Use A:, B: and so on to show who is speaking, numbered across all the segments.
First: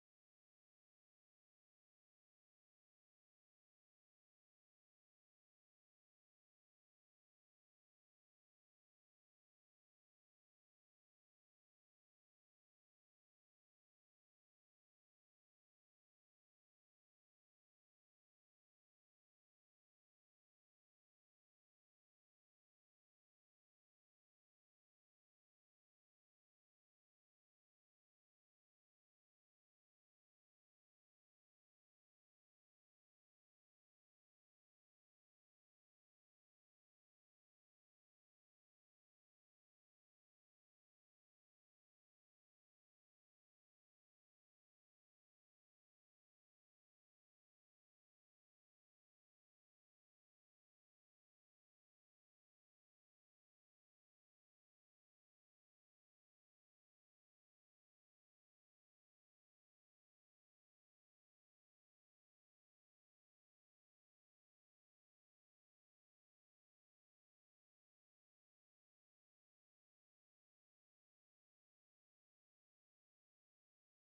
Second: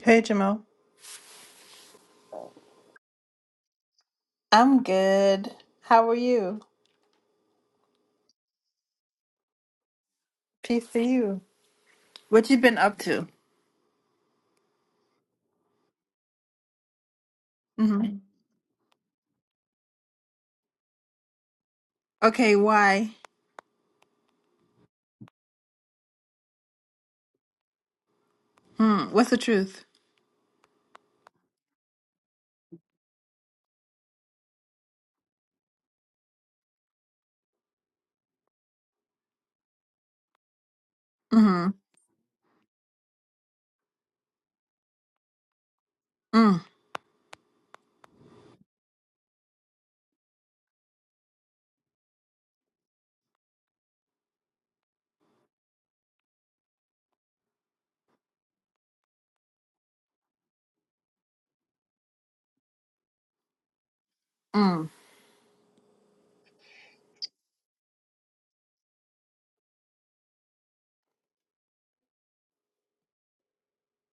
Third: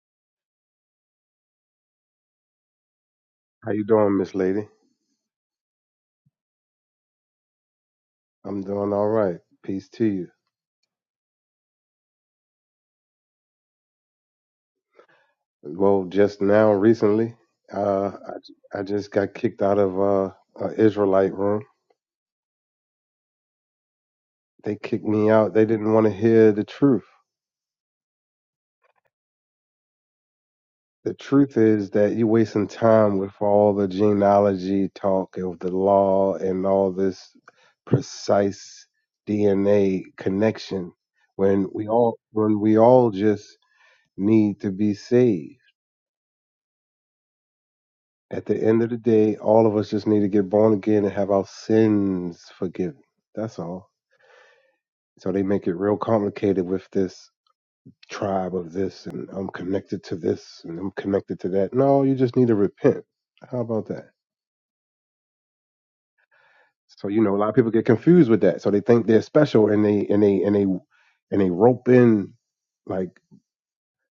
A: Hey, Jamal.
B: How you doing, Miss Lady?
A: I'm good. How are you?
B: I'm doing all right. Peace to you.
A: Peace to you. What you been up to?
B: Well, just now, recently,
A: hmm
B: uh, I, I just got kicked out of uh, an Israelite room.
A: Okay, why?
B: They kicked me out. They didn't want to hear the truth.
A: Hmm. What's the truth?
B: The truth is that you're wasting time with all the genealogy talk of the law and all this precise DNA connection
A: Mm-hmm.
B: when we all when we all just need to be saved.
A: Mm.
B: At the end of the day, all of us just need to get born again and have our sins forgiven. That's all. So they make it real complicated with this tribe of this, and I'm connected to this, and I'm connected to that. No, you just need to repent. How about that?
A: Mm.
B: So you know, a lot of people get confused with that. So they think they're special, and they and they and they and they rope in like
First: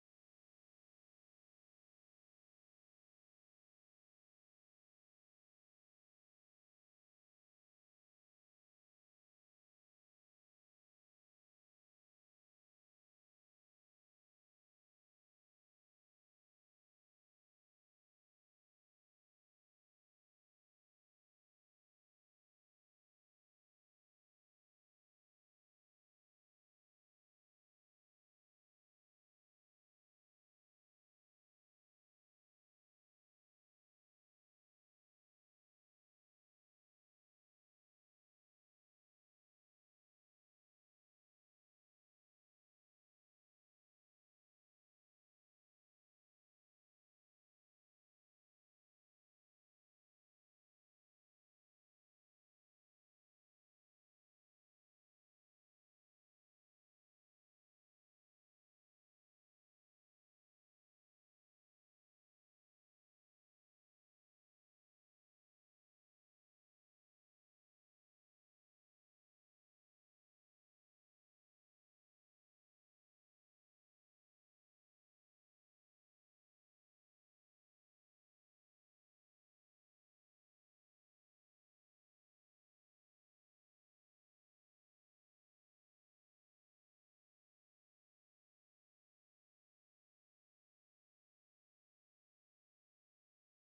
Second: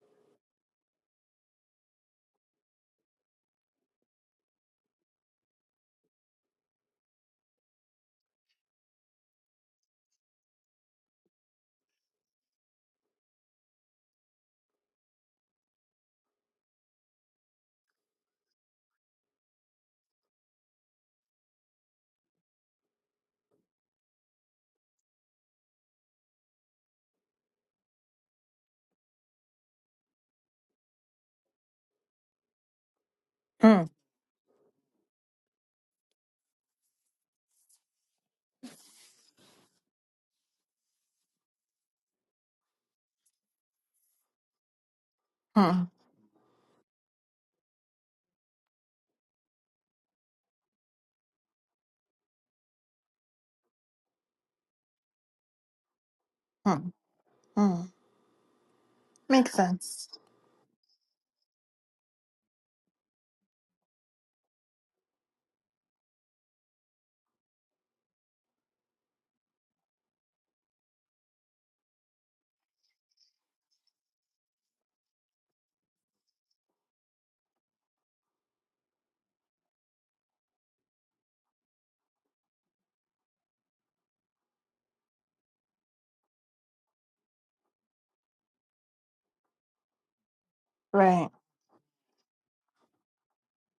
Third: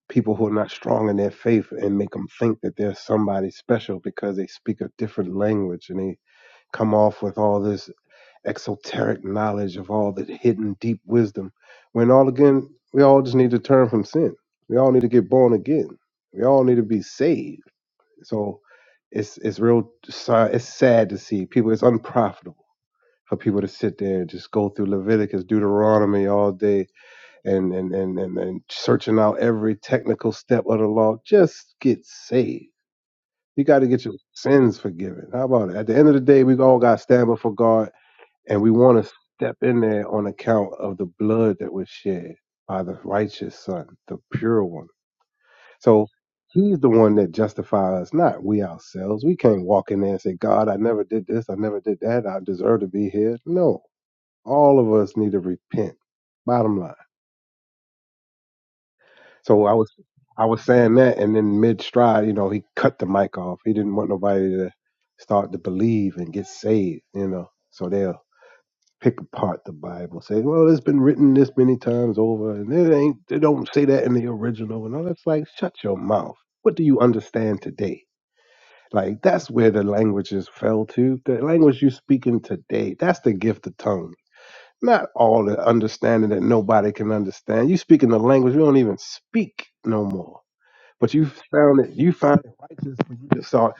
B: people who are not strong in their faith and make them think that they're somebody special because they speak a different language and they come off with all this exoteric knowledge of all the hidden deep wisdom when all again we all just need to turn from sin we all need to get born again we all need to be saved so it's it's real si- it's sad to see people it's unprofitable for people to sit there and just go through leviticus deuteronomy all day and and and and, and searching out every technical step of the law just get saved you got to
A: Mm.
B: get your sins forgiven how about it at the end of the day we all got to stand before god and we want to step in there on account of the blood that was shed by the righteous Son, the pure one.
A: Mm.
B: So he's the one that justifies us, not we ourselves. We can't walk in there and say, God, I never did this, I never did that, I deserve to be here. No, all of us need to repent. Bottom
A: Mm.
B: line.
A: Mm. Makes
B: So I was
A: sense.
B: I was saying that and then mid stride, you know, he cut the mic off. He didn't want nobody to start to believe and get saved, you know. So they'll pick apart the Bible, say, well, it's been written this many times over, and it ain't, they don't say that in the original, and all that's like, shut your mouth. What do you understand today? Like, that's where the languages fell to. The language you're speaking today, that's the gift of tongue. Not all the understanding that nobody can understand. You speaking the language we don't even speak no more. But
A: Right.
B: you found it, you found it righteous when you just saw,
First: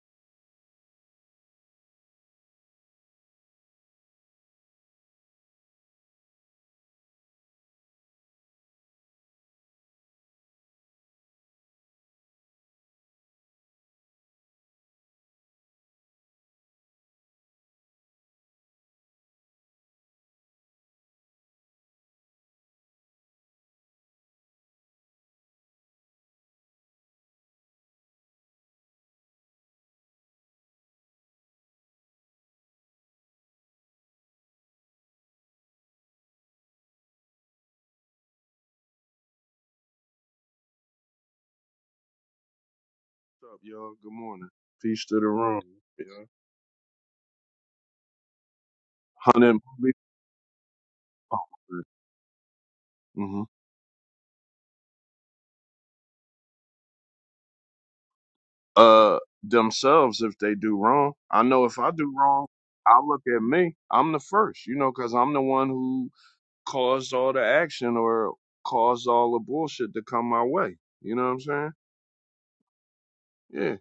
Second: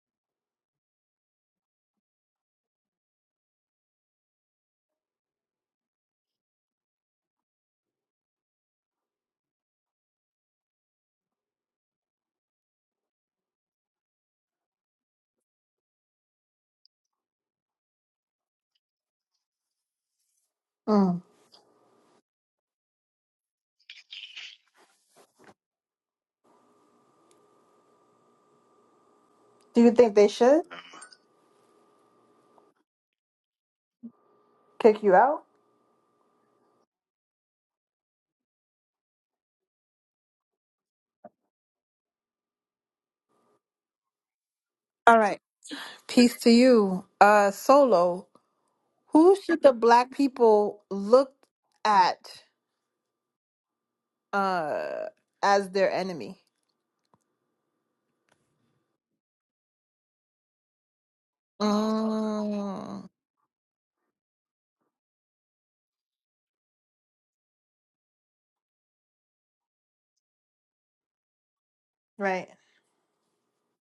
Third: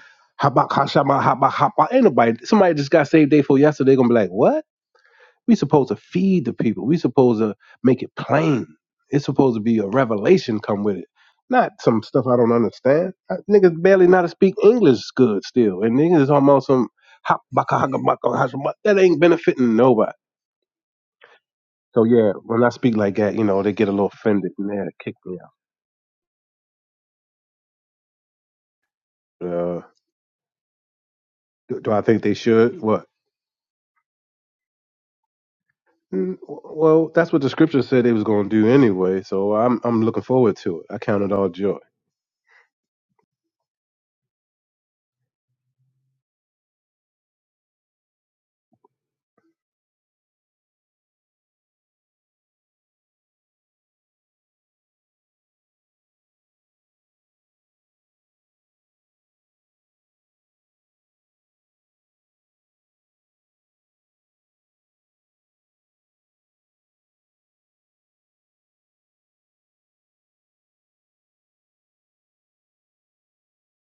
B: habak, hashama, habak, haba. Ain't nobody, somebody just got saved day for yesterday, gonna be like, what? We supposed to feed the people. We supposed to make it plain. It's supposed to be a revelation come with it, not some stuff I don't understand. I, niggas barely know how to speak English good still, and niggas is almost some hop baka haka baka haka, baka. that ain't benefiting nobody.
A: Mm.
B: So yeah, when I speak like that, you know, they get a little offended and they kick me out.
A: Do
B: Uh,
A: you think they should
B: do, do I think they should? What?
A: kick you out?
B: Mm, Well, that's what the scripture said they was gonna do anyway. So I'm I'm looking forward to it. I count it all joy.
C: What's up, y'all? Good morning. Peace to
A: All
C: the
A: right.
C: room. Yeah.
A: Peace to you. Uh, Solo. Who
C: Hunter and
A: should the
C: police
A: black people look
C: officer.
A: at
C: hmm
A: uh as their enemy?
C: Uh, themselves if they do wrong. I know if I do wrong, I
A: Mm.
C: look at me. I'm the first, you know, because I'm the one who caused all the action or caused all the bullshit to come my way. You know what I'm saying?
A: Right.
C: Yeah.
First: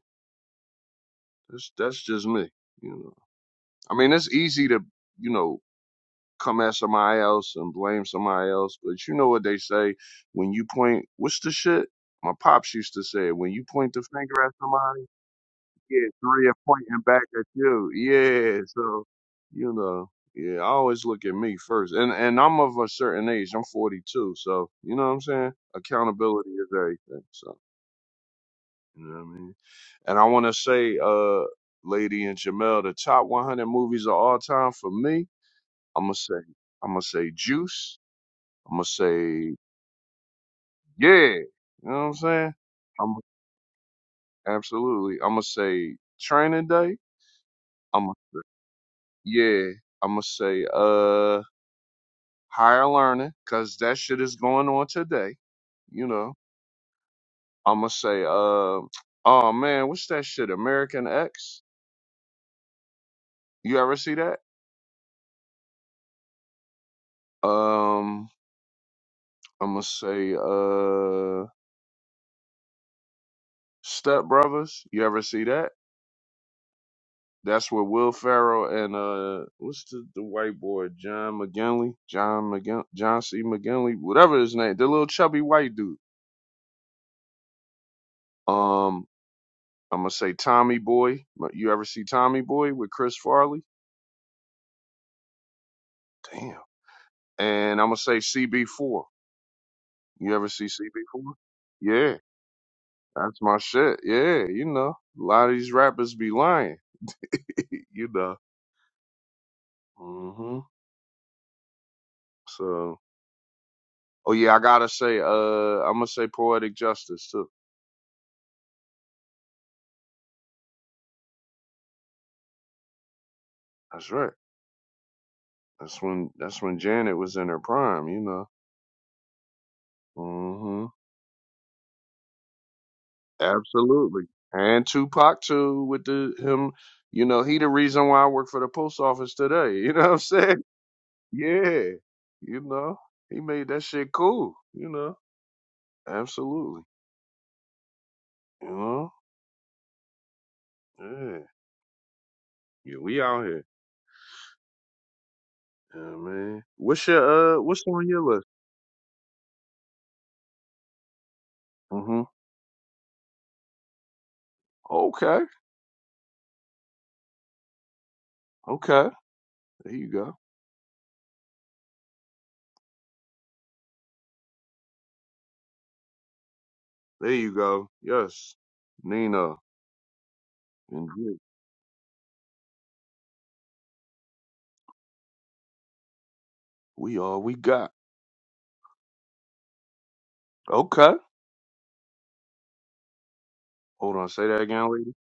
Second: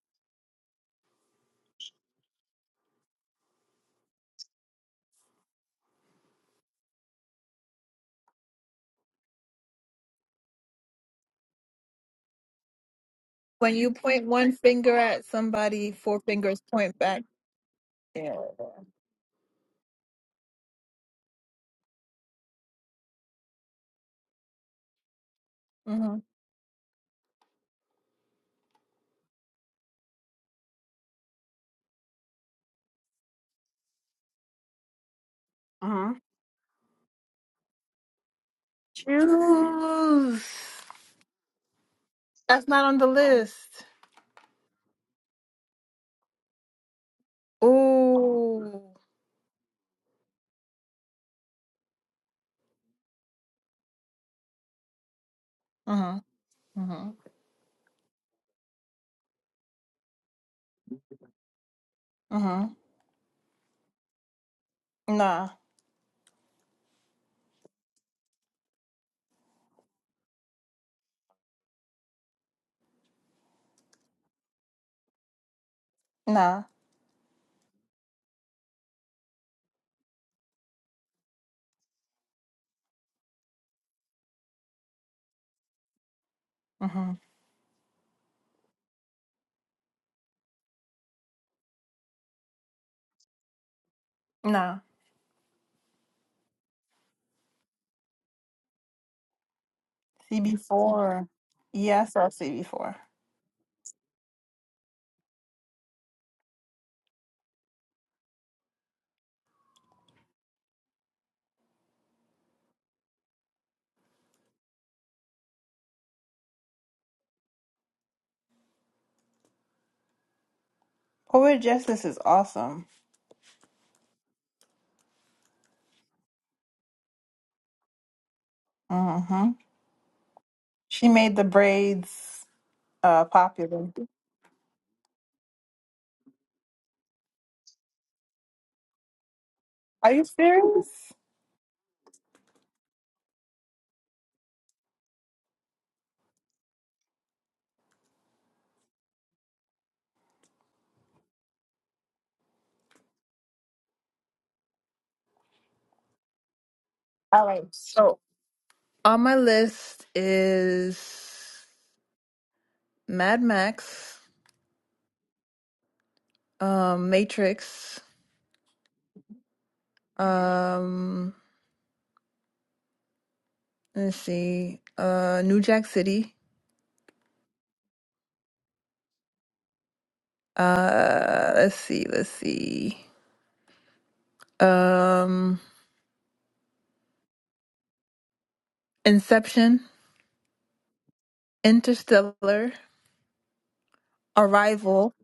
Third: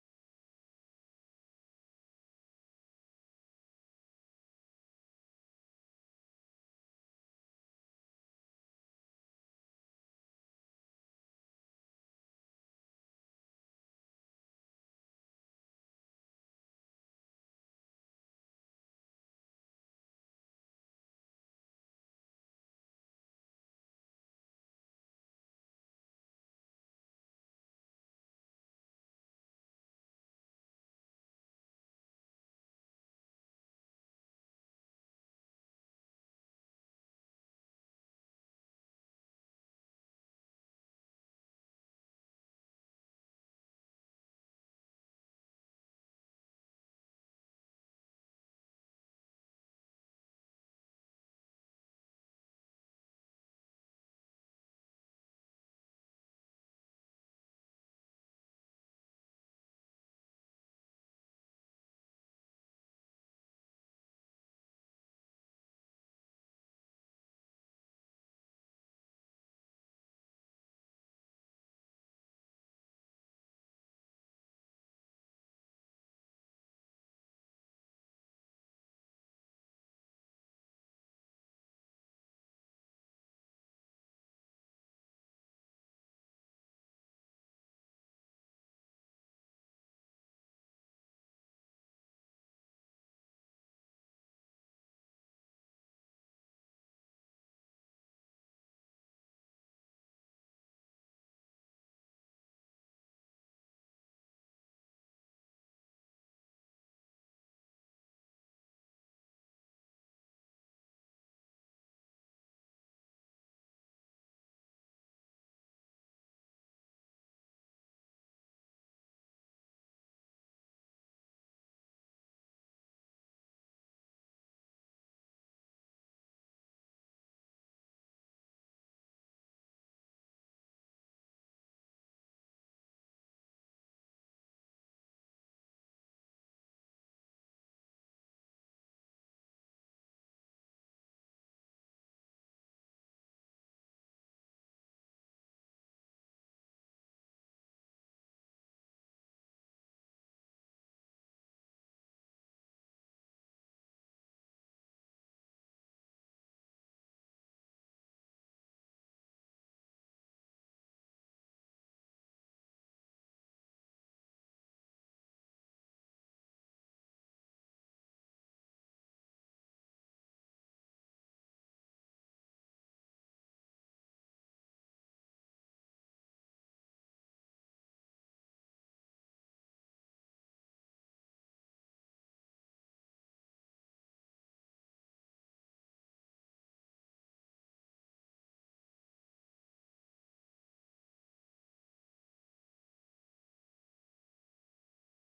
C: That's that's just me. You know. I mean, it's easy to you know come at somebody else and blame somebody else. But you know what they say when you point, what's the shit? My pops used to say, when you
A: When you
C: point the
A: point
C: finger at
A: one finger
C: somebody,
A: at somebody,
C: yeah,
A: four
C: three are
A: fingers point
C: pointing
A: back.
C: back at you.
A: Yeah.
C: Yeah, so you know, yeah, I always look at me first, and and I'm of a certain age. I'm 42, so you know what I'm saying.
A: hmm
C: Accountability is everything. So you know what I mean. And I want to say, uh, Lady and Jamel, the top 100 movies of all time for me. I'm
A: Uh-huh.
C: gonna say, I'm gonna say Juice. I'm gonna say,
A: Choose.
C: yeah. You know what I'm saying?
A: That's not on the
C: I'm
A: list.
C: absolutely. I'm gonna say training day. I'm gonna say,
A: Ooh.
C: yeah. I'm gonna say uh higher learning because that shit is going on today. You
A: Uh-huh.
C: know.
A: Uh-huh.
C: I'm gonna say uh oh man, what's that shit? American X.
A: Uh-huh.
C: You ever see that?
A: Nah.
C: Um, I'm gonna say uh Step Brothers. You ever see that?
A: Nah.
C: That's where Will Ferrell and uh, what's the, the white boy John McGinley, John McGin, John C. McGinley, whatever his name, the little chubby white dude.
A: Uh-huh.
C: Um, I'm gonna say Tommy Boy. You ever see Tommy Boy with Chris Farley?
A: Nah.
C: Damn. And I'm gonna say CB4. You ever see CB4?
A: CB4. Yeah, I
C: Yeah,
A: saw CB4.
C: that's my shit. Yeah, you know, a lot of these rappers be lying. you know. hmm So, oh yeah, I gotta say, uh, I'm gonna say Poetic Justice too.
A: Poet Justice is awesome.
C: That's right. That's when that's when Janet was in her prime, you know.
A: Mm-hmm.
C: hmm
A: She made the braids uh popular.
C: Absolutely. And Tupac too with the him, you know, he the reason why I work for the post office today. You know
A: Are
C: what I'm
A: you
C: saying?
A: serious?
C: Yeah. You know, he made that shit cool, you know. Absolutely. You know? Yeah. Yeah, we out here. Yeah, man. What's
A: All
C: your uh
A: right.
C: what's on
A: So
C: your list?
A: on my list is
C: hmm
A: Mad Max,
C: Okay.
A: um, Matrix,
C: Okay. There you go.
A: um, let's see, uh, New Jack City,
C: There you go. Yes. Nina and Drake.
A: uh, let's see, let's see, um,
C: We all we got.
A: Inception,
C: Okay.
A: Interstellar,
C: Hold on, say that again, lady.
A: Arrival,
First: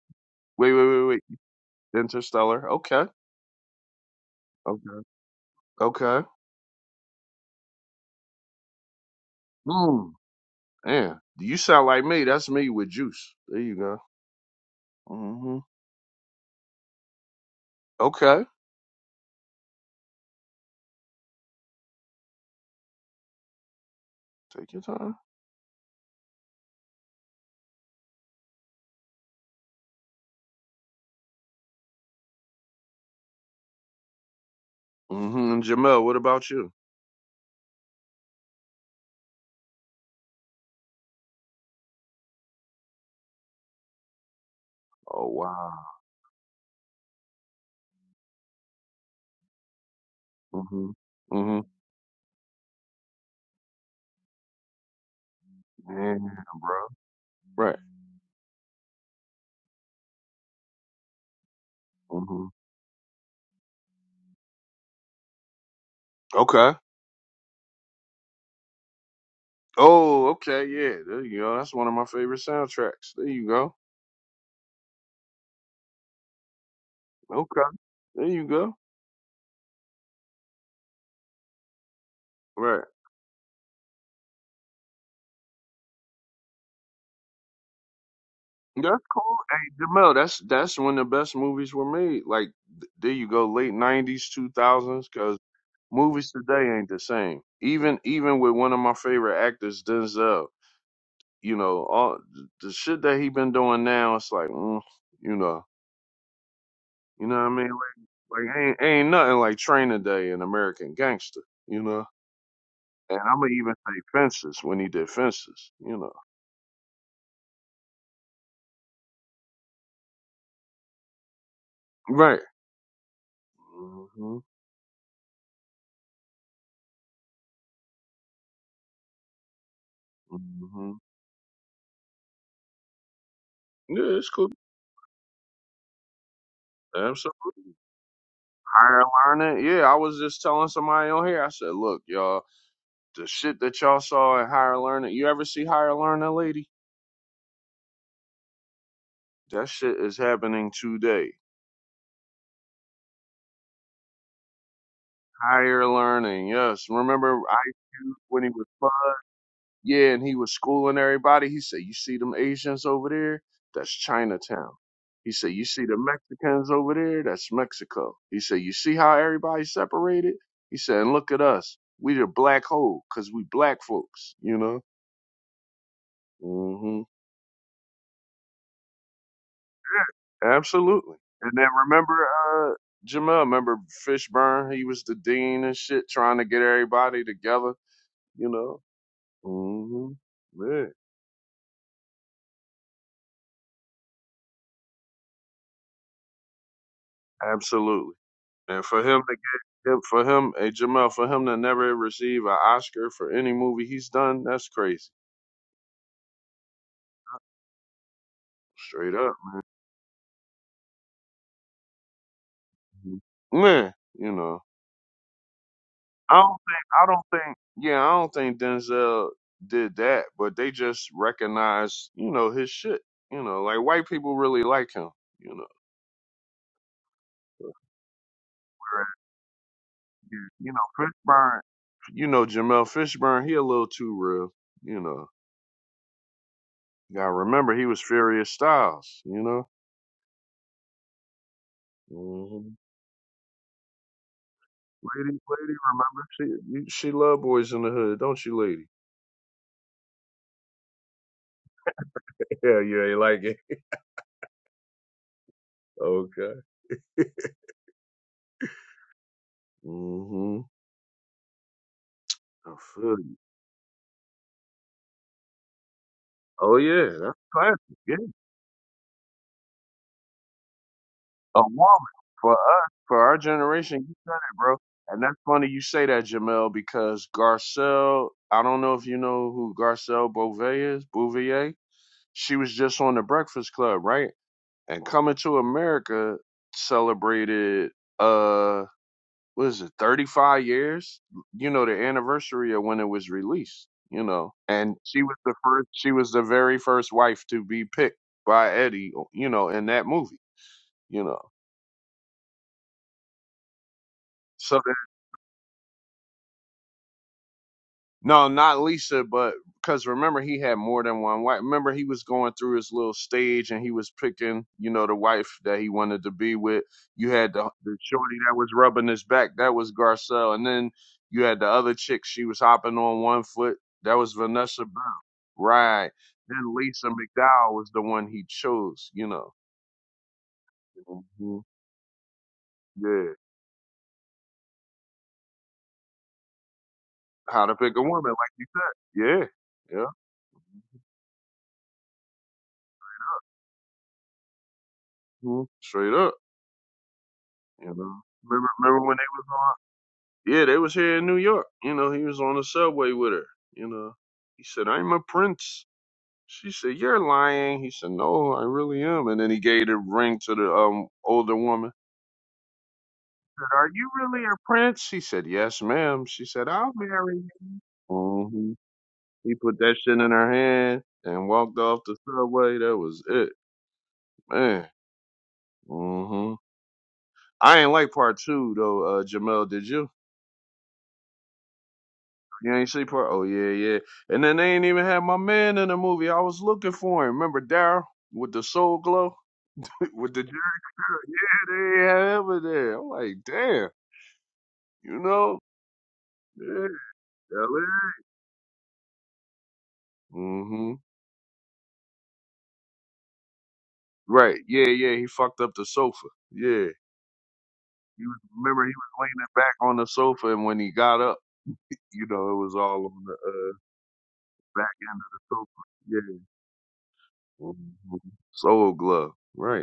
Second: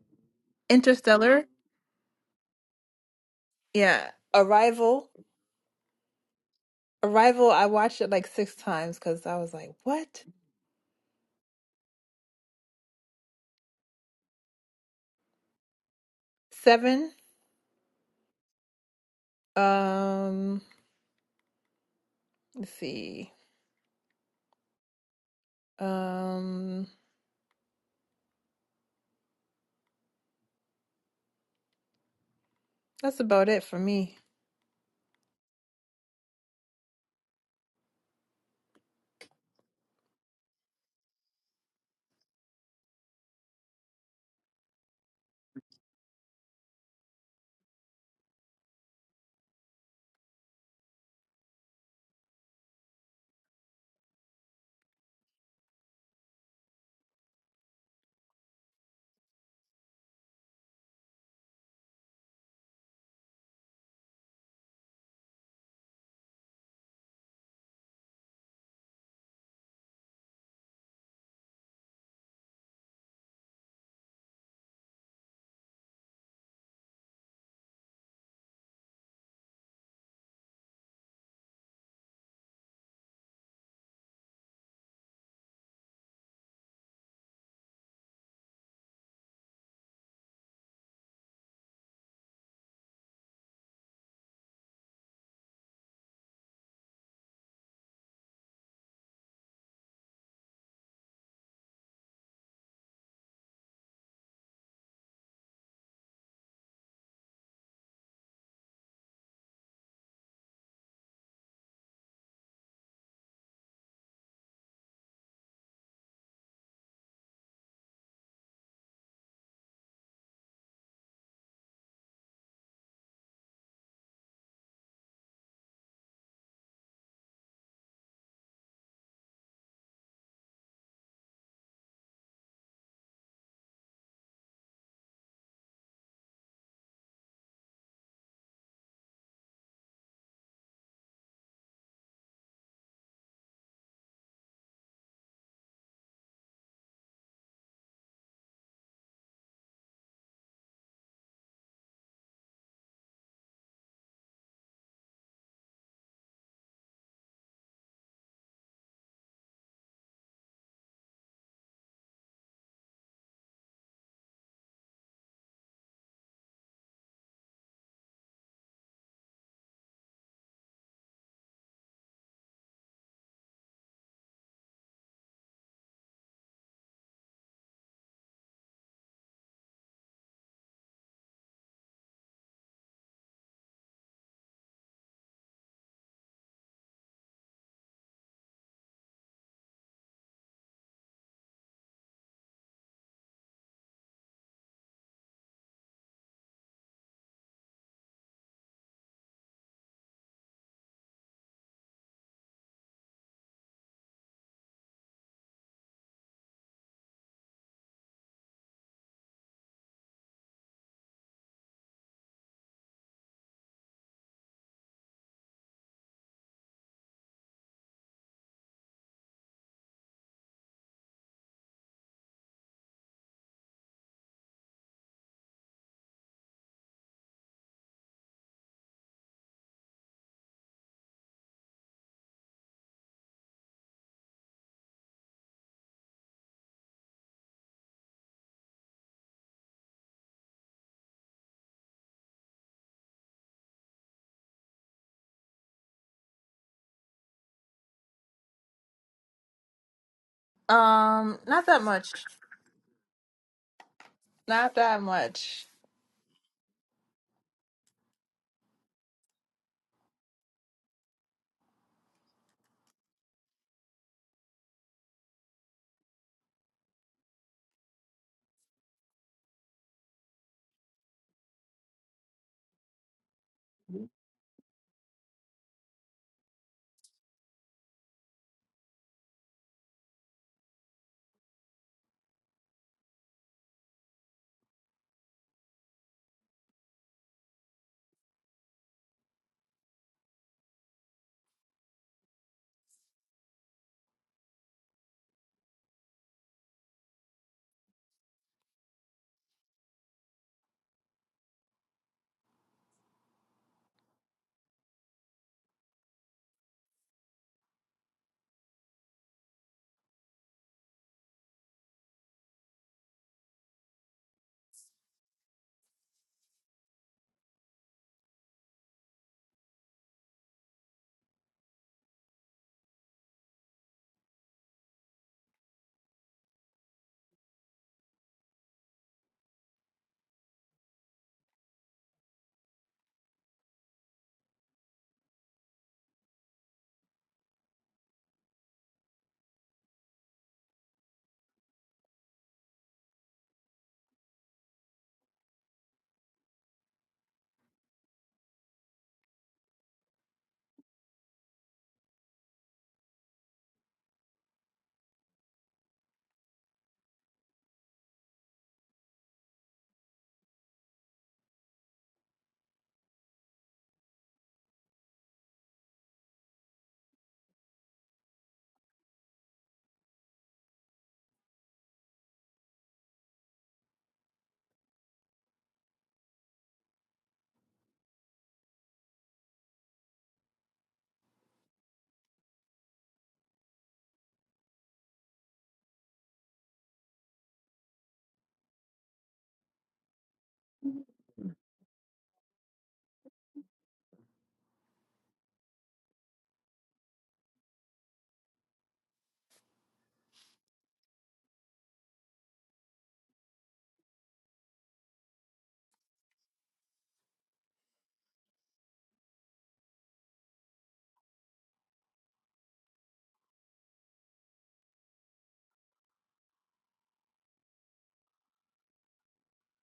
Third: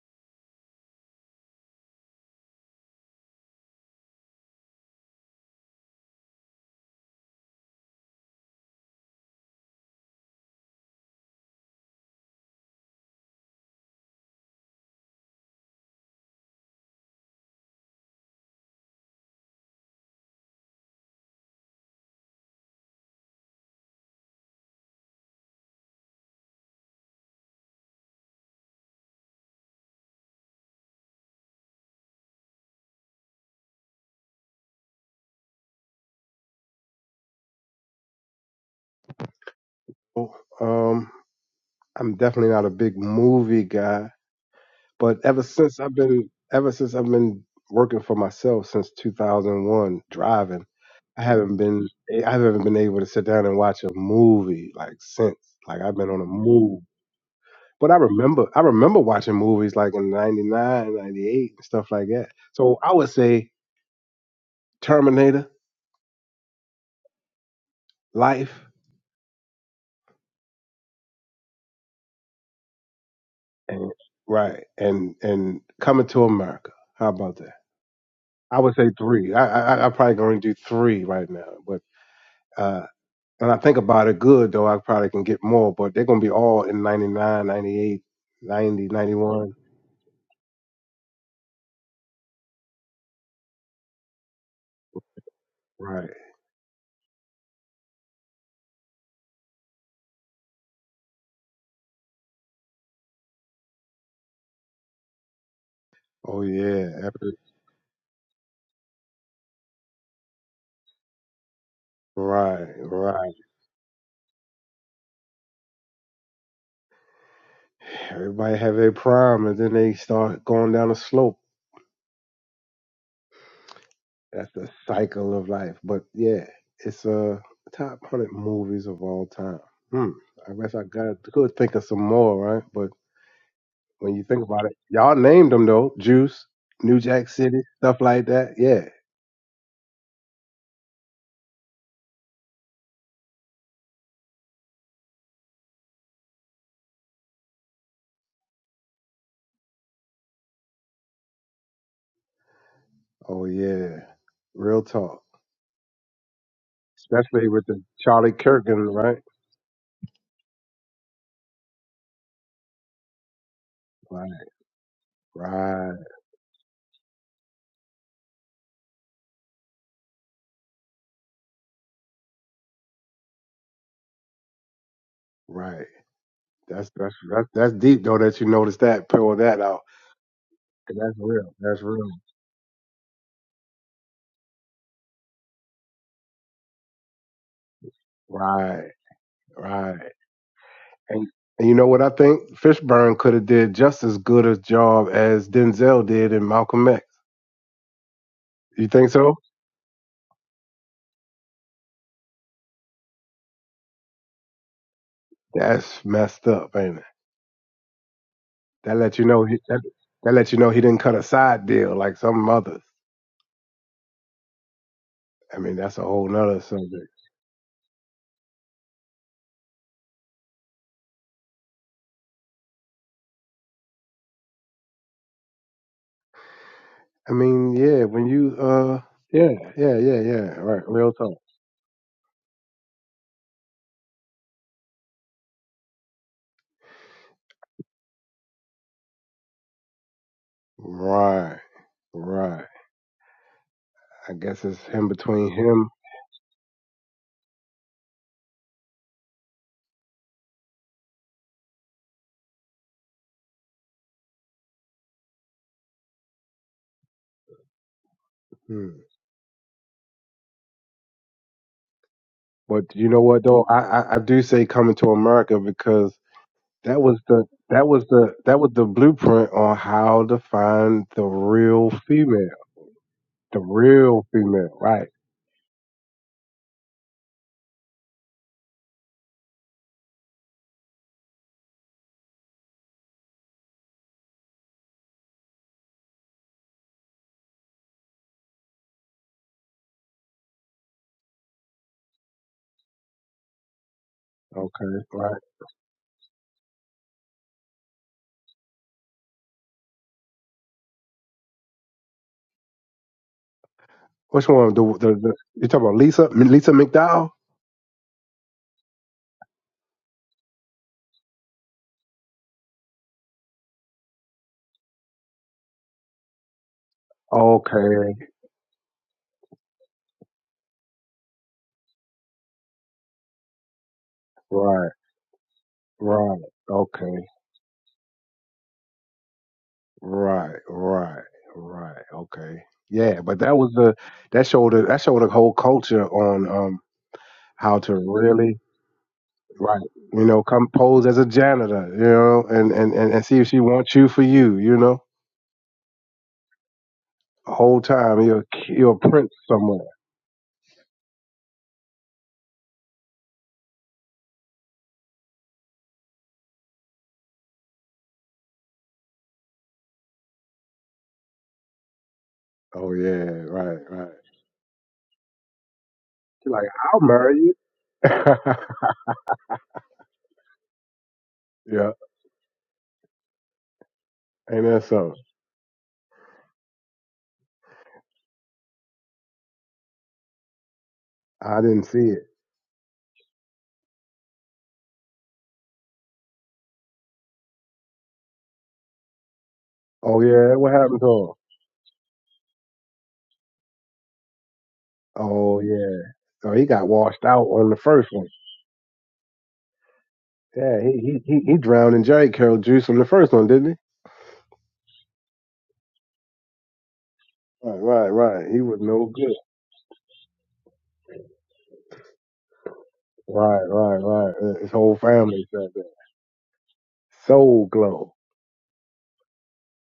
C: Wait, wait, wait, wait.
A: Interstellar,
C: Interstellar. Okay.
A: yeah,
C: Okay.
A: Arrival,
C: Okay.
A: Arrival. I watched it like six times because I was like,
C: Mm.
A: what?
C: Yeah. You sound like me. That's me with juice. There you go. mm hmm
A: Seven.
C: Okay.
A: Um, let's see,
C: Take your time.
A: um, that's about it for me.
C: mm hmm And Jamel, what about you?
B: Oh, Um, I'm definitely not a big movie guy, but
C: Oh
B: ever
C: wow.
B: since I've been ever since I've been working for myself since 2001 driving,
C: mm hmm
B: I haven't
C: mm
B: been I haven't been able to sit down and watch a movie like since. Like I've
C: hmm
B: been
C: Yeah,
B: on a
C: bro.
B: move.
C: Right.
B: But I remember I remember watching movies like in 99, 98 and stuff like
C: mm
B: that.
C: hmm
B: So I would say Terminator,
C: Okay.
B: Life,
C: Oh, okay, yeah. There you go. That's one of my favorite soundtracks. There you go.
B: and right, and and Coming to America. How about that?
C: Okay. There you
B: I would
C: go.
B: say three. I I, I probably going to do three right now, but
C: Right.
B: Uh, and I think about it good, though I probably can get more, but they're going to be all in 99, 98, 90,
C: That's cool.
B: 91.
C: Hey, Jamel, that's that's when the best movies were made. Like th- there you go, late nineties, two thousands, because
B: Right.
C: movies today ain't the same. Even even with one of my favorite actors, Denzel, you know, all th- the shit that he been doing now, it's like, mm, you know,
B: Oh, yeah.
C: you
B: After,
C: know what I mean? Like, like ain't ain't nothing like Training Day and American Gangster, you know.
B: right,
C: And
B: right.
C: I'm gonna even say Fences when he did Fences, you know.
B: Everybody have their prime, and then they start going down a slope.
C: Right. hmm
B: That's the cycle of life. But yeah, it's uh, top 100 movies of all time. Hmm. I guess I
C: hmm
B: got could think of some more, right? But when
C: Yeah,
B: you
C: it's
B: think
C: cool.
B: about it, y'all named them though. Juice, New Jack
C: Absolutely.
B: City, stuff like that.
C: I
B: Yeah.
C: gotta it. Yeah, I was just telling somebody on here. I said, look, y'all, the shit that y'all saw in Higher Learning, you ever see Higher Learning, lady? That shit is happening today.
B: Oh yeah. Real talk.
C: Higher Learning, yes. Remember
B: especially with the
C: IQ
B: Charlie
C: when he was five?
B: Kirkin, right?
C: Yeah, and he was schooling everybody. He said, you see them Asians over there? That's
B: Right,
C: Chinatown. He said, you see the
B: right,
C: Mexicans over there? That's Mexico. He said, you see how everybody separated? He said, and look at us. We the black hole because we black folks, you know?
B: right. That's
C: hmm
B: that's that's, that's deep though that you notice that pull that out. 'Cause That's
C: Absolutely. And
B: real.
C: then
B: That's real.
C: remember, uh, Jamel, remember Fishburne? He was the dean and shit, trying to get everybody together, you know?
B: Right, right.
C: hmm Yeah,
B: And and you know what I think? Fishburne could have did just as good a job as Denzel did in Malcolm X.
C: absolutely. And
B: You
C: for
B: think
C: him
B: so?
C: to get, him- for him, hey, Jamel, for him to never receive an Oscar for any movie he's done, that's crazy.
B: That's messed up, ain't it? That
C: Straight
B: let you
C: up.
B: know he that, that let you know he didn't cut a side deal like some others.
C: Mhm. Man, you know.
B: I mean, that's a whole
C: I don't
B: nother
C: think,
B: subject.
C: I don't think, yeah, I don't think Denzel did that, but they just recognize, you know, his shit. You know, like white people really like him. You know.
B: I mean, yeah, when you uh
C: right
B: yeah, yeah, yeah, yeah.
C: here. You
B: Right,
C: know,
B: real talk.
C: Fishburne. You know, Jamel Fishburne. He a little too real. You know, gotta remember he was Furious Styles. You know.
B: Right, right.
C: hmm
B: I guess it's him
C: Lady,
B: between
C: lady,
B: him.
C: remember she you, she love boys in the hood, don't you, lady?
A: Um, not that much.
C: Yeah, you ain't like it.
A: Not that much.
C: Okay.
B: Hmm.
C: hmm I
B: But you
C: feel
B: know
C: you.
B: what though? I, I, I do say coming to America because
C: Oh
B: that
C: yeah,
B: was
C: that's
B: the that
C: classic.
B: was
C: Yeah,
B: the that was the blueprint on how to find the
C: a
B: real
C: woman for
B: female.
C: us, for our
B: The
C: generation. You
B: real
C: said it, bro.
B: female. Right.
C: And that's funny you say that, Jamel, because Garcelle. I don't know if you know who Garcelle Beauvais is. Bouvier. she was just on the Breakfast Club, right? And Coming to America celebrated uh what is it, 35 years? You know, the anniversary of when it was released, you know.
B: Okay.
C: And she was
B: Right.
C: the first she was the very first wife to be picked by Eddie, you know, in that movie, you know.
B: Which one?
C: So
B: The the, the you talking about Lisa Lisa McDowell?
C: No, not Lisa, but because remember he had more than one wife. Remember he was going through his little stage and he was picking, you know, the wife that he wanted to be with. You had the the
B: Okay.
C: shorty that was rubbing his back, that was Garcelle, and then you had the other chick. She was hopping on one foot, that was Vanessa
B: Right.
C: Bell, right?
B: Right.
C: Then
B: Okay.
C: Lisa McDowell was the one he chose, you know.
B: Right, right,
C: hmm
B: right. Okay. Yeah,
C: Yeah,
B: but that was the that showed a, that showed a whole culture on um
C: how to
B: how
C: pick
B: to
C: a woman, like
B: really
C: you said.
B: right,
C: Yeah, yeah,
B: you know, come pose as a janitor, you know, and and and, and see if she wants you for you, you know.
C: Mhm. straight up,
B: The whole
C: you
B: time
C: know.
B: you're a
C: Remember,
B: ki- you're a
C: remember when they
B: prince
C: was on?
B: somewhere.
C: Yeah, they was here in New York. You know, he was on the subway with her. You know, he said, "I'm a prince." She said, "You're lying." He said, "No, I really am." And then he gave the ring to the um older woman.
B: Oh yeah,
C: Said,
B: right,
C: "Are you
B: right.
C: really a prince?" She said, "Yes, ma'am." She
B: She's like,
C: said, "I'll
B: I'll marry
C: marry
B: you.
C: you." hmm He put that shit in her hand and walked
B: yeah,
C: off the subway. That was it,
B: ain't that
C: man.
B: so?
C: hmm I ain't like part two though, uh, Jamel. Did you?
B: I didn't see it.
C: You ain't see part? Oh yeah, yeah. And then they ain't even had my man in the movie. I was looking for him. Remember Daryl with the soul glow?
B: Oh
C: with the
B: yeah, what happened to him?
C: yeah, they ain't have him in there. I'm like, damn, you know?
B: Oh yeah. So he got
C: Yeah,
B: washed out on the first one. Yeah,
C: Mm-hmm.
B: he he he, he drowned in Jerry Carroll juice from the first one, didn't he?
C: Right. Yeah, yeah. He fucked up the sofa. Yeah.
B: Right, right,
C: He was
B: right. He was
C: remember he
B: no
C: was
B: good.
C: leaning back on the sofa and when he got up, you know, it was all on the
B: Right,
C: uh,
B: right, right. Uh, His
C: back
B: whole
C: end of
B: family
C: the
B: said
C: sofa.
B: that.
C: Yeah.
B: Soul Glow.
C: Mhm. Soul glove. Right.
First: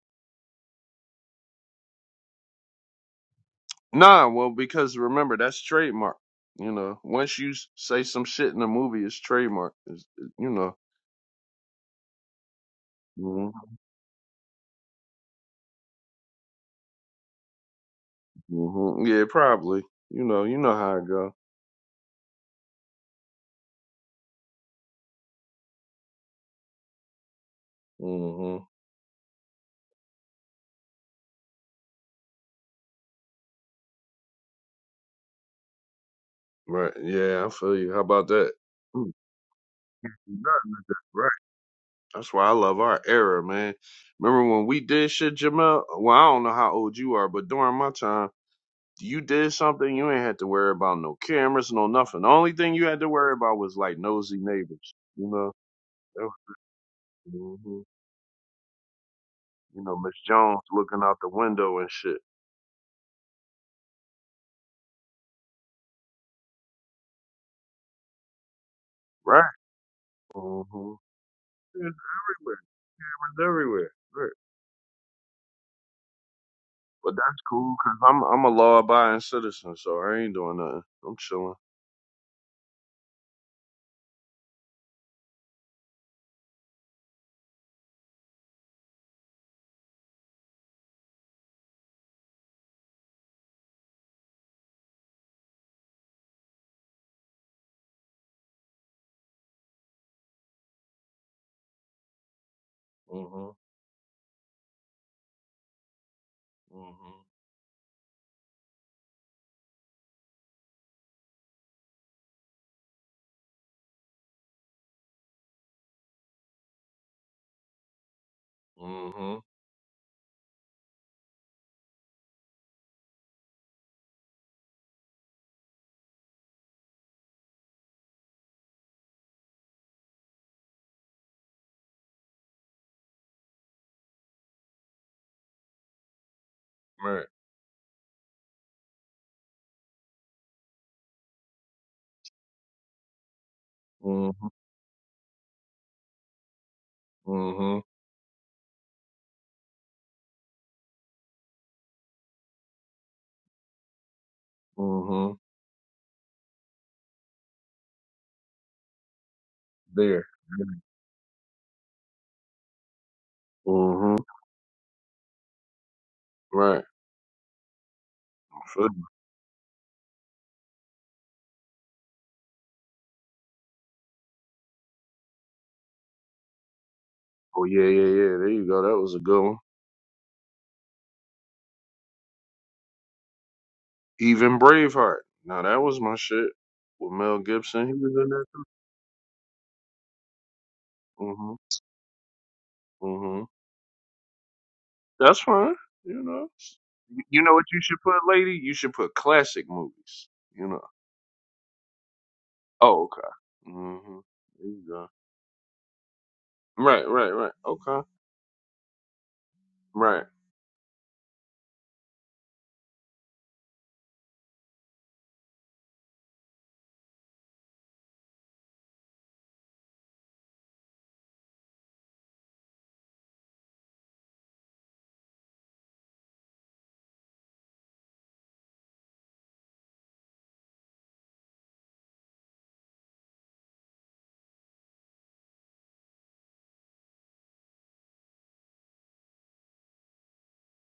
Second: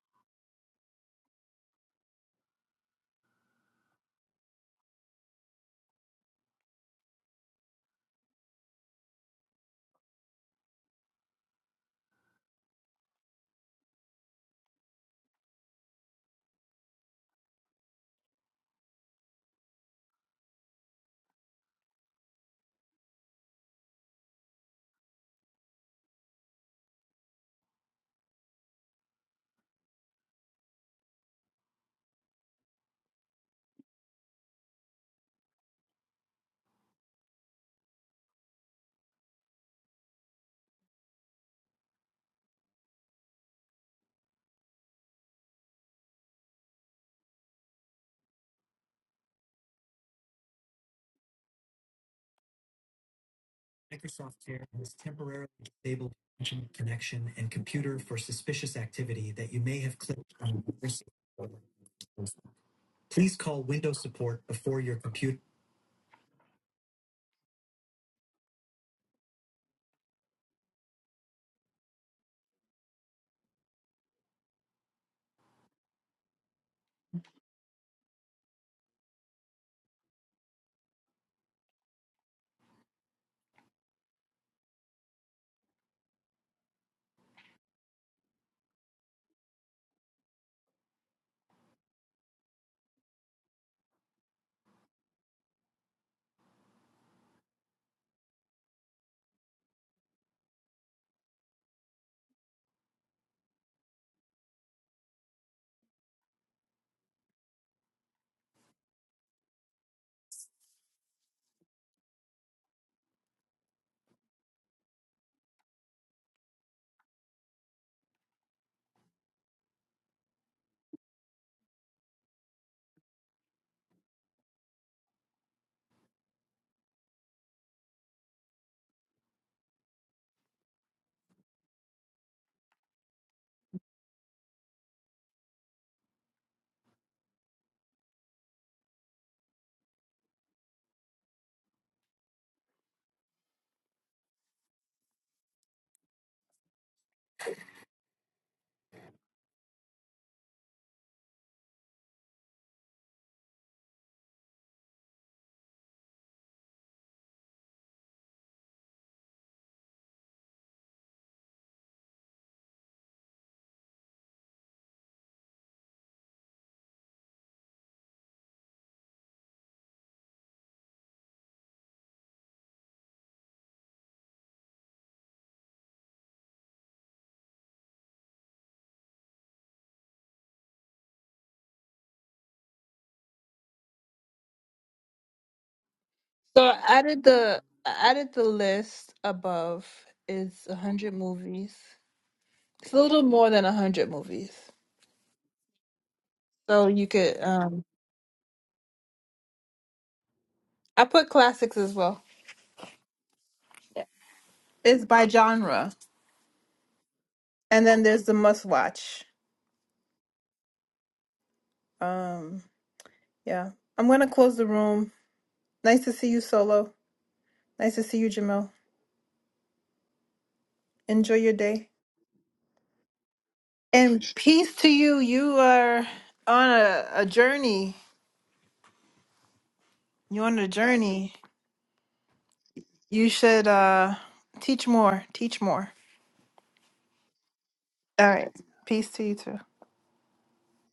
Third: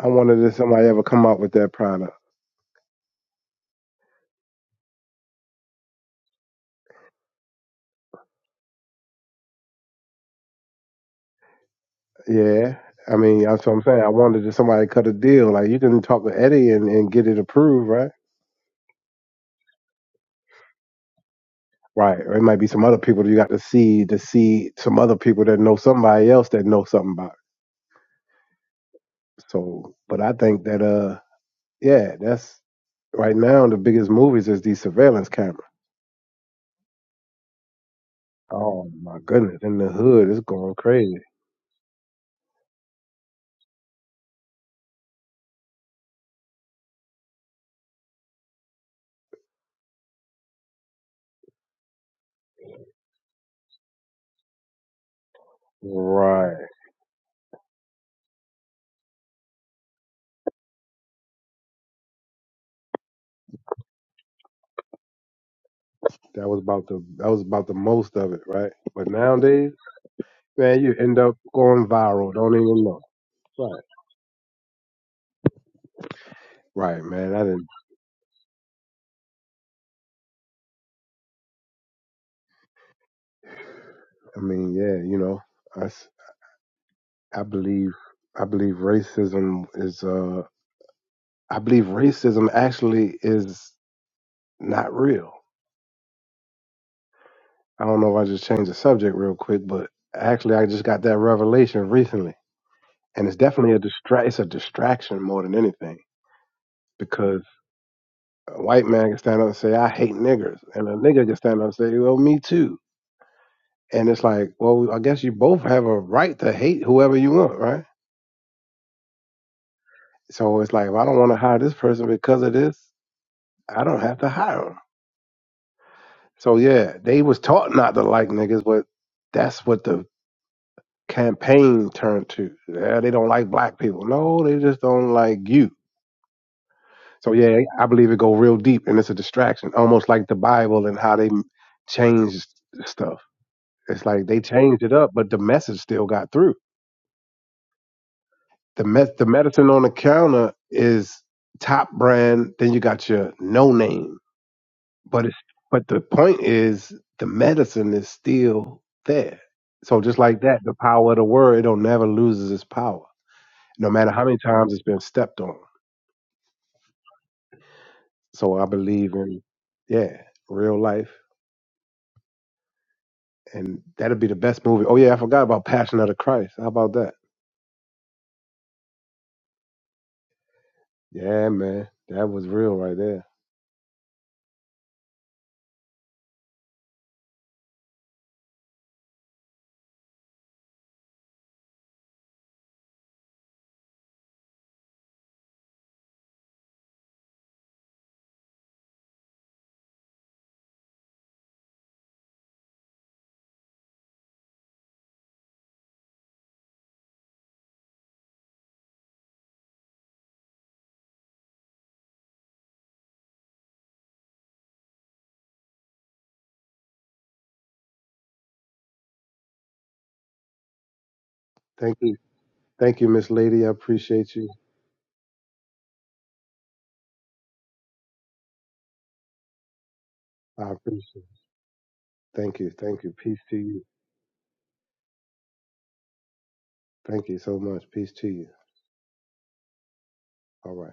B: I wondered if somebody ever come out with that product.
C: Nah, well, because remember that's trademark. You know, once you s- say some shit in a movie, it's trademark. It's, it- you know.
B: Yeah. I mean,
C: hmm
B: that's what I'm saying. I wondered if somebody cut a deal. Like you can talk to Eddie and, and get it approved, right?
C: hmm Yeah, probably. You know, you know how it go.
B: Right. Or it might be some other people that you got to see to see some other people that know somebody else that know something about
C: hmm
B: it. So but I think that uh yeah, that's right now the biggest movies is these surveillance cameras.
C: Right. Yeah, I feel you. How about that?
B: Oh
C: Mm.
B: my goodness! In the hood, it's
C: Nothing
B: going
C: like that,
B: crazy.
C: Right. That's why I love our era, man. Remember when we did shit, Jamel? Well, I don't know how old you are, but during my time, you did something you ain't had to worry about no cameras, no nothing. The only thing you had to worry about was like nosy neighbors. You
B: Right.
C: know. You know, Miss Jones looking out the window and shit.
B: That was about the that was about the most of it, right? But
C: Right.
B: nowadays, man,
C: hmm
B: you end up
C: It's
B: going viral. Don't
C: everywhere.
B: even know.
C: It was
B: Right.
C: everywhere. Right.
B: Right,
C: But
B: man. I
C: that's
B: didn't.
C: cool because I'm I'm a law abiding citizen, so I ain't doing nothing. I'm chilling.
B: I mean, yeah, you know, I s- I believe I believe racism is uh I believe racism actually is not real. I don't know if I just changed the subject real quick, but actually, I just got that revelation recently, and it's
C: hmm
B: definitely a distract. It's a distraction more than anything
C: hmm
B: A white man can stand up and say, I hate niggers. And a nigger can stand up and say, well, me too. And it's like, well, I guess you both have a right to hate whoever you want, right?
C: hmm
B: So it's like, if I don't want to hire this person because of this, I don't have to hire them. So yeah, they was taught not to like niggas, but that's what the campaign turned to. Yeah, they don't like black people. No, they just don't like you.
C: Right.
B: So yeah, I believe it go real deep, and it's a distraction, almost like the Bible and how they changed stuff. It's like
C: hmm
B: they changed it up, but the message still got through.
C: hmm
B: The me- the medicine on the counter is top brand. Then you got your no name, but
C: hmm
B: it's but the point is the medicine is still there. So just
C: There.
B: like that, the power of the word it don't never loses its power, no matter
C: hmm
B: how many times it's been stepped on.
C: Right.
B: So I
C: Feel- me.
B: believe in yeah, real life, and that'll be the best movie. Oh yeah, I forgot about Passion of the Christ. How about that?
C: Oh yeah, yeah, yeah. There you go. That was a good one.
B: Yeah, man, that was real right there.
C: Even Braveheart. Now that was my shit
A: So I
C: with
A: did
C: Mel
A: the
C: Gibson. He was
A: I
C: in
A: did the
C: that
A: list above is a hundred
C: too.
A: movies. It's a little
C: hmm
A: more than a hundred movies.
C: That's fine. You know,
A: So you could
C: you know what you
A: um
C: should put, lady? You should put classic movies. You know.
A: I put classics as well.
C: Oh, okay. Mhm. There you
A: It's
C: go.
A: by genre.
C: Right, right, right.
A: And then
C: Okay.
A: there's the must watch.
C: Right.
A: Um yeah. I'm gonna close the room. Nice to see you solo. Nice to see you, Jamil. Enjoy your day.
B: Thank you. Thank you, Miss Lady. I
A: And
B: appreciate you.
A: peace to you. You are on a, a journey. You're on a
B: I appreciate.
A: journey.
B: It. Thank you. Thank you.
A: You
B: Peace to
A: should
B: you.
A: uh teach more. Teach more.
B: Thank you so much. Peace
A: All
B: to you.
A: right. Peace to you too.
B: All right.